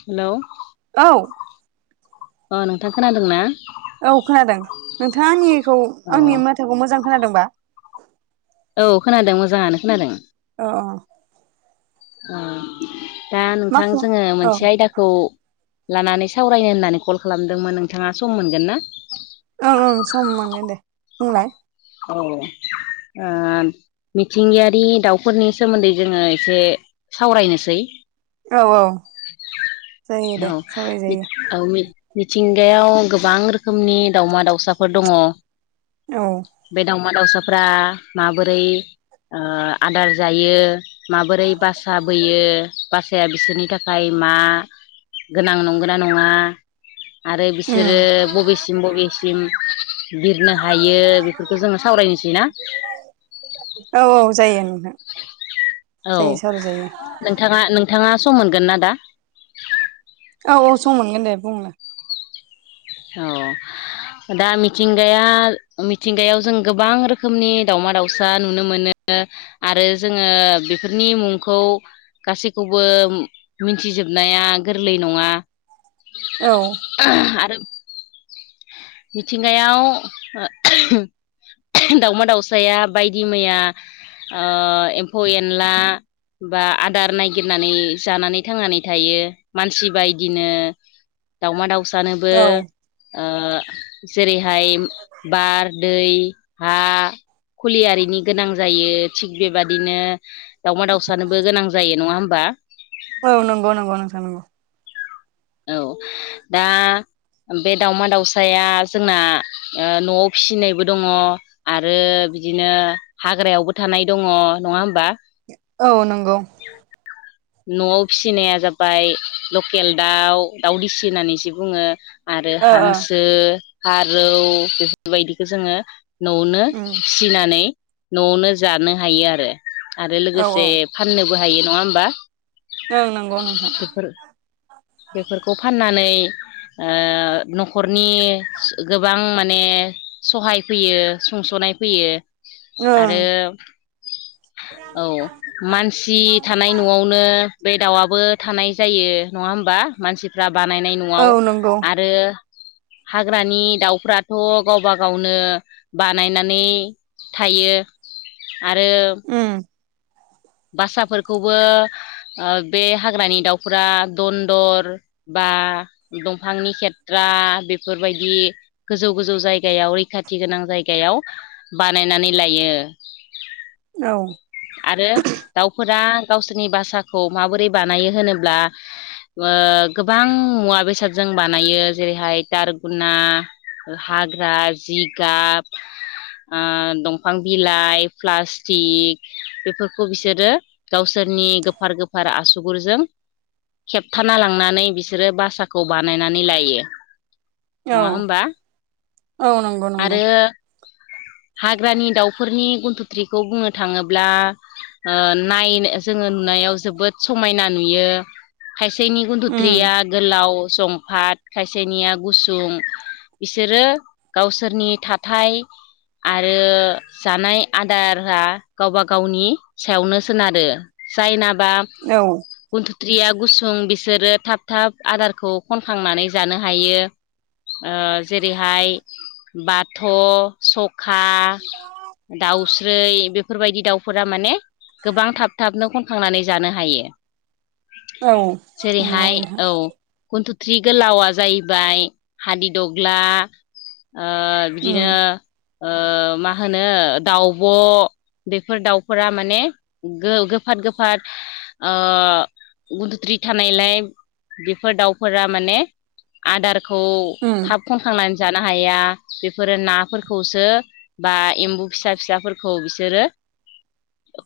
Hello औ अ नोंथां खोनादों ना औ खोनादों नोंथाङा आंनिखौ औ आंनि माथाोखौ मोजां खोनादोंबा औ खोनादों मोजाङानो खोनादों अ दा नोंथां माखौ जोङो औ मोनसे आयदाखौ लानानै सावरायनो होननानै कल खालामदोंमोन नोंथाङा सम मोनगोन ना ओं ओं सम मोनगोन दे बुंलाय औ ओ मिथिंगायारि दाउफोरनि सोमोन्दै जोङो एसे सावरायनोसै औ औ जायो औ दे सावरायजायो औ मि मिथिंगायाव गोबां रोखोमनि दाावमा दाउसाफोर दङ औ बे दाउमा दाउसाफ्रा माबोरै ओ आदार जायो माबोरै बासा बोयो बासाया बिसोरनि थाखाय मा गोनां नंगोनना नङा आरो बिसोरो उम बबेसिम बबेसिम बिरनो हायो बिफोरफोरखौ जोङो सावरायनोसै ना औ औ जायो नोंथां औ जायो सावरायजायो नोंथाङा नोंथाङा सम मोनगोन ना दा औ औ सम मोनगोन दे बुं औ दा मिथिंगाया मिथिंगायाव जों गोबां रोखोमनि दाउमा दाउसा नुनो मोनो आरो जोङो बिफोरनि मुंखौ गासैखौबो मिन्थिजोबनाया गोरलै नङा औ आरो मिथिंगायाव ओ दाउमा दाउसाया बायदि मैया ओ एम्फौ एनला बा आदार नायगिरनानै जानानै थांनानै थायो। मानसि बायदिनो दाउमा दाउसानोबो औ ओ जेरैहाय बार दै हा खुलि आरिनि गोनां जायो थिग बेबादिनो दाउमा दावउसानोबो गोनां जायो नङा होमबा? औ नंगौ नंगौ नोंथां नंगौ। औ दा बे दाउमा दाउसाया जोंना ओ न'आव फिसिनायबो दङ। आरो बिदिनो हाग्रायावबो थानाय दङ नङा होमबा? औ नंगौ। न'आव फिसिनाया जाबाय लकेल दाउ दाउदिसि होननानैसो बुङो। आरो ओ हांसो फारौ बेफोरबायदिखौ जोङो न'आवनो उम फिनानै न'आवनो जानो हायो आरो आरो औ औ लोगोसे फाननोबो हायो नङा होमबा? ओं नंगौ नोंथां। बेफोर बेफोरखौ फाननानै ओ न'खर नि गोबां माने सहाय फैयो सुंस'नाय फैयो। ओं आरो औ मानसि थानाय न'आव नों बे दाउआबो थानाय जायो नङा होमबा मानसिफ्रा बानायनाय औ न'आव नंगौ आरो हाग्रानि दाउफ्राथ' गावबा गावनो बानायनानै थायो आरो उम्म। बासाफोरखौबो ओ बे हाग्रानि दाउफोरा दन्दर बा दंफांनि सेेथ्रा बेफोरबायदि गोजौ गोजौ जायगायाव रैखाथि गोनां जायगायाव बानायनानै लायो। औ। आरो दाउफोरा गावसोरनि बासाखौ माबोरै बानायो होनोब्ला। ओ गोबां मुवा बेसाद जों बानायो जेरैहाय दारगुना हाग्रा जिगाब ओ दंफां बिलाइ प्लास्टिक बेफोरखौ बिसोरो गावसोरनि गोफार गोफार आसुगुरजों खेबथाना लांनानै बिसोरो बासाखौ बानायनानै लायो। औ नङा होमबा औ नंगौ नंगौ आरो हाग्रानि दाउफोरनि गन्थुथ्रिखौ बुंनो थाङो ब्ला ओ नायनो जोङो नुनायाव जोबोद समायना नुयो। खायसेनि उम गुन्थुथ्रिया गोलाव जंफाट खायसेनिया गुसुं बिसोरो गावसोरनि थाथाय आरो जानाय आदारा गावबा गावनि सायावनो सोनारो जायनाबा औ। गुथुथ्रिया गुसुं बिसोरो थाब थाब आदारखौ खनखांनानै जानो हायो। ओ जेरैहाय बाथ' सखा दाउस्रै बे फोरबायदि दाउफोरा माने गोबां थाब थाबनो खनखांनानै जानो हायो। औ नंगौ जेरैहाय नोंथां औ। गुन्थुथ्रि गोलावा जाहैबाय हादिदग्ला ओ बिदिनो उम ओ मा होनो दाउब' बेफोर दाउफोरा माने गो-गोफाद गोफाद ओ गुन्थुथ्रि थानायलाय बेफोर दाउफोरा माने आदारखौ उम थाब खनखांनानै जानो हाया। बेफोरो नाफोरखौसो बा एम्बु फिसा फिसाफोरखौ बिसोरो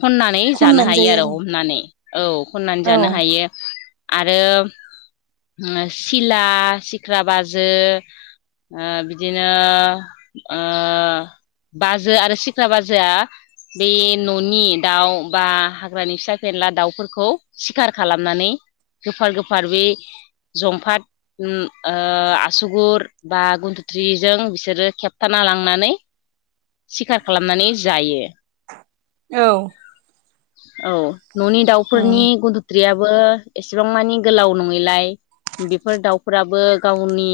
खननानै जानो खननानै हायो आरो जायो हमनानै औ खननानै जानो आरो हायो आरो सिला सिख्रा बाजो ओ बिदिनो ओ बाजो आरो सिख्रा बाजोआ बे न'नि दाउ बा हाग्रानि फिसा फेनला दाउफोरखौ सिखार खालामनानै गोफार गोफार बे जंफात आसुगुर बा गुन्थुथ्रिजों बिसोरो खेबथाना लांनानै सिखार खालामनानै जायो। औव औ न'नि दाउफोरनि उम गुन्थुन्थ्रियाबो एसेबां मानि गोलाव नंङैलाय बेफोर दाउफोराबो गावनि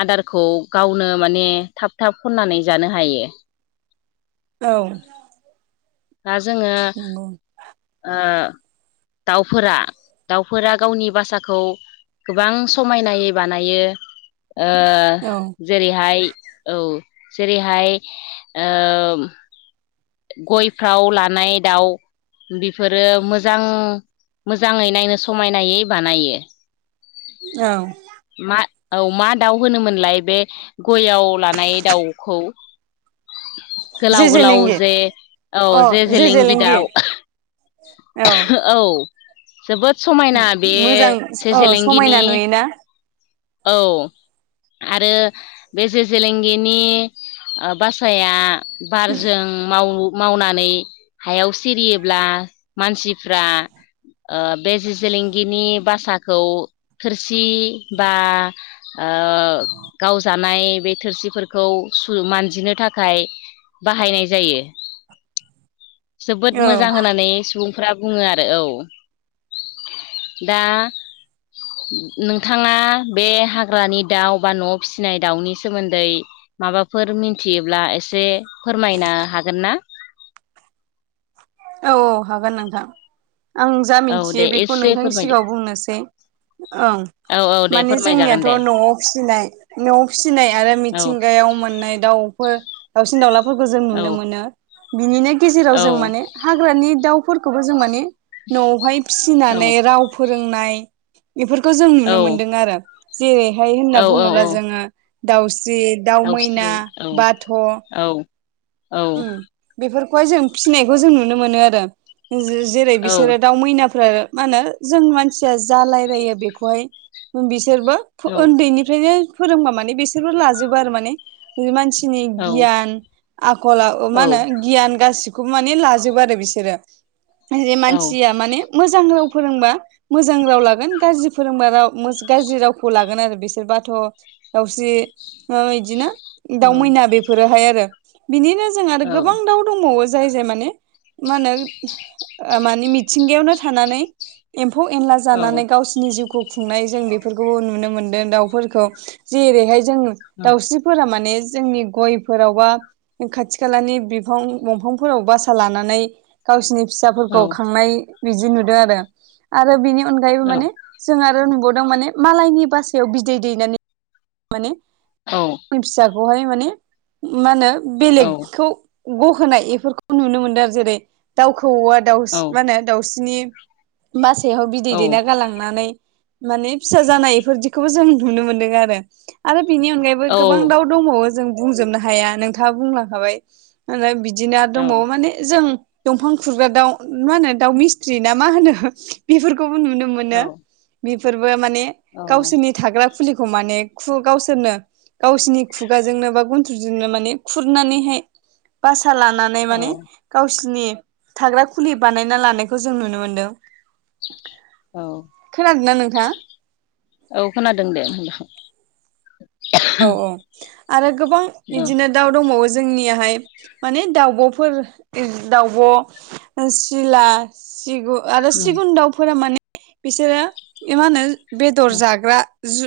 आदारखौ गावनो माने थाब थाब खननानै जानो हायो। औव दा जोङो दाउफोरा दाउफोरा गावनि बासाखौ गोबां समायनायै बानायो औ जेरैहाय औ जेरैहाय ग'यफ्राव लानाय दाउ बेफोरो मोजां मोजांङै नायनो समायनायै बानायो। औव मा औ मा दाउ होनोमोनलाय बे ग'ययाव लानाय दाउखौ? गोलााव जे गोलााव जेलेंगि जे औ जे जेलेंगि दाव औ जोबोद समायना बे मोजां जे औ समायना जेलेंगिनि- नुयोना औव आरो बे जे जेलेंगिनि बासाया बारजों माव मावनानै हायाव सिरियोब्ला मानसिफ्रा ओ बे जि जलेंगिनि बासाखौ थोरसि बा गावजानाय बे थोरसिफोरखौ मानजिनो थाखाय बाहायनाय जायो। जोबोद औ मोजां होननानै सुबुंफ्रा बुंङो आरो औव दा नोंथाङा बे हाग्रानि दाउ बा न' फिसिनाय दाउनि सोमोन्दै? माबाफोर मिथियोब्ला एसे फोरमायनो हागोन ना? औ औ हागोन नोंथां आं जा औ मिथियो दे बेखौ एसे नोंथांनि फोरमायदो सिगांङाव बुंनोसै। ओं औ औ दे माने फोरमायजागोन जोंनियाथ' दे न'आव फिसिनाय न' फिसिनाय आरो औ मिथिंगायाव मोननाय दाउफोर दाउसिन दावउलाफोरखौ जों नुनो औ मोनो बिनिनो गेजेराव औ जों माने हाग्रानि दाउफोरखौबो जों माने न'आवहाय औ फिसिनानै राव फोरोंनाय बेफोरखौ जों औ नुनो मोनदों आरो जेरैहाय होनना औ औ बुंङोब्ला जोंङो दाउस्रि- दााव मैना बाथ' औव उ बेफोरखौहाय जों फिसिनायखौ जों नुनो मोनो आरो। जेरै औ बिसोरो दाउ मैनाफोरा मा होनो जों मानसिया जा रायलायो बेखौहाय बिसोरबो औ उन्दैनिफ्रायनो फोरोंबा माने बिसोरबो लाजोबो आरो माने। बि मानसिनि औ गियान। आखल आ- मा होनो गियान गासिखौबो माने लाजोबो आरो बिसोरो। जे मानसिया माने मोजां राव फोरोंबा। मोजां राव लागोन गाज्रि फोरोंबा राव गाज्रि रावखौ लागोन आरो बिसोरबाथ' दाउस्रि मा बिदिनो दाउ मैना औ बेफोरोहाय आरो। बिनिनो जों आरो गोबां दाउ दंबावो जाय जाय माने मा होनो माने मिथिंगायावनो थानानै एम्फौ एनला जानानै गावसिनि जिउखौ खुंनाय जों बेफोरखौबो नुनो मोनदों दाउफोरखौ। जेरैहाय जों दाउस्रि फोर माने जोंनि गयफोरावबा खाथि खालानि बिफां दंफांफोराव बासा लानानै गावसिनि फिसाफोरखौ खांनाय बिदि नुदों आरो। आरो बिनि अनगायैबो माने जों आरो नुबावदों माने मालायनि बासायाव बिदै दैनानै माने औ। आंनि फिसाखौहाय माने मा होनो बेलेगखौ गहोनाय बेफोरखौ नुनो मोनदों आरो जेरै दाउ खौऔआ दाउस्रि मा होनो दाउस्रिनि बासायाव बिदै दैना गालांनानै माने फिसा जानाय इफोरदिखौबो जों नुनो मोनदों आरो। आरो बेनि अनगायैबो गोबां द दंबावो जों बुंजोबनो हाया नोंथाङा बुंलांखाबाय। बिदिनो दंबावो माने जों दंफां खुरग्रा दाउ मा होनो दाउ मिस्थ्रि ना मा होनो बेफोरखौबो नुनो मोनो। मोन बेफोरबो माने गावसोरनि थाग्रा खुलिखौ माने गावसोरनो गावसिोरनि खुगाजोंनो बा गन्थुरजोंनो माने खुरनानैहाय बासा लानानै औ माने गावसिोरनि थाग्रा खुलि बानायना लानायखौ जों नुनो मोनदों। औ खोनादोंना नोंथां। औ खोनादों दे। औ औ आरो गोबां बिदिनो दाउ दंबावो जोंनियाहाय माने दाउब'फोर दाउब' सिला सिगुन आरो सिगुन दाउफोरा माने बिसोरो मा होनो बेदर जाग्रा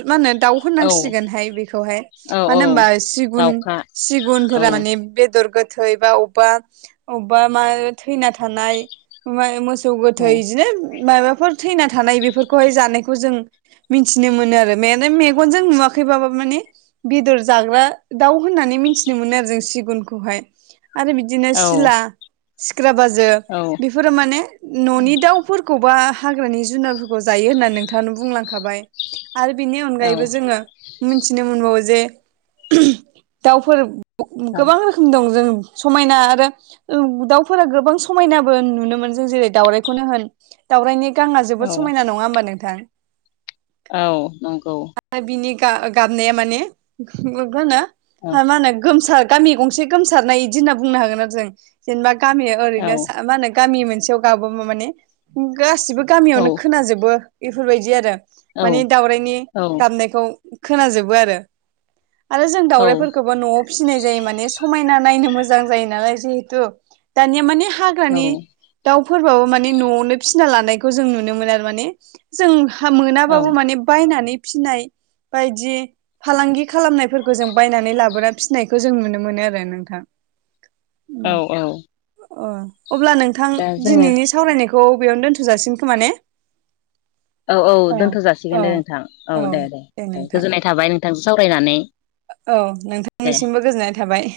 मा होनो दाउ औ होननांसिगोनहाय बे मानो औ औ होनबा सिगुन दाउखा औ सिगुनफोरा माने बेदर गोथै, बा अबेबा अबेबा मा थैना थानाय, मोसौ औ गोथै, बिदिनो माबाफोर थैना थानाय बेफोरखौहाय जानायखौ जों मिथिनो मोनो आरो बे मेगनजों नुवाखैबाबो माने बेदर जाग्रा दाउ होननानै मिथिनो मोनो आरो जों सिगुनखौहाय आरो बिदि बिदिनो औ सिला सिख्रा बाजो औ बेफोरो माने न'नि दाउ सोरखौबा हाग्रानि जुनारफोरखौ जायो होननानै नोंथाङनो बुंलांखाबाय। आरो बेनि औ अनगायैबो जोङो मिथिनो मोनबावो जे दाउफोर गोबां रोख दं जों समायना आरो दाउफोरा गोबां समायनाबो नुनो मोन जों जेरै दाावराइखौनो होन दाावरायनि गां जोबोद औ समायना नङा होमबा नोंथां। औ नंगौ। बिनि गाबनाया माने मा औ होनो गोमसार गामि गंसे गोमसारनाय बिदि होनना बुंनो हागोन आरो जों जेनेबा गामिया औ ओरैनो मा होनो गामि मोनसेयाव गाबोब माने गासिबो औ गामियावनो खोनाजोबो बेफोरबायदि आरो। औ माने दाउरायनि गाबनायखौ खोनाजोबो आरो। आरो जों औ दाउरायफोरखौ न'आव फिसिनाय जायो माने समायना नायनो मोजां जायो नालाय। जिहेतु दानिया माने हाग्रानि दाउफोरबाबो माने न'आवनो फिसिना लानायखौ जों नुनो मोनो आरो माने जोंहा औ मोनाबाबो माने बायनानै फिनाय बायदि। फालांगि खालामनायफोरखौ जों बायनानै लाबोना फिसिनायखौ जों नुनो मोनो आरो नोंथां। औ औ अ अब्ला नोंथां दा जोङो दिनैनि सावरायनायखौ बेयावनो दोनथ'जासिन खोमा ने औ औ दोनथ' जासिगोन औ दे नोंथां औ दे दे दे गोजोननाय थाबाय नोंथांजों सावरायनानै। औ दे नोंथांनिसिमबो गोजोननाय थाबाय।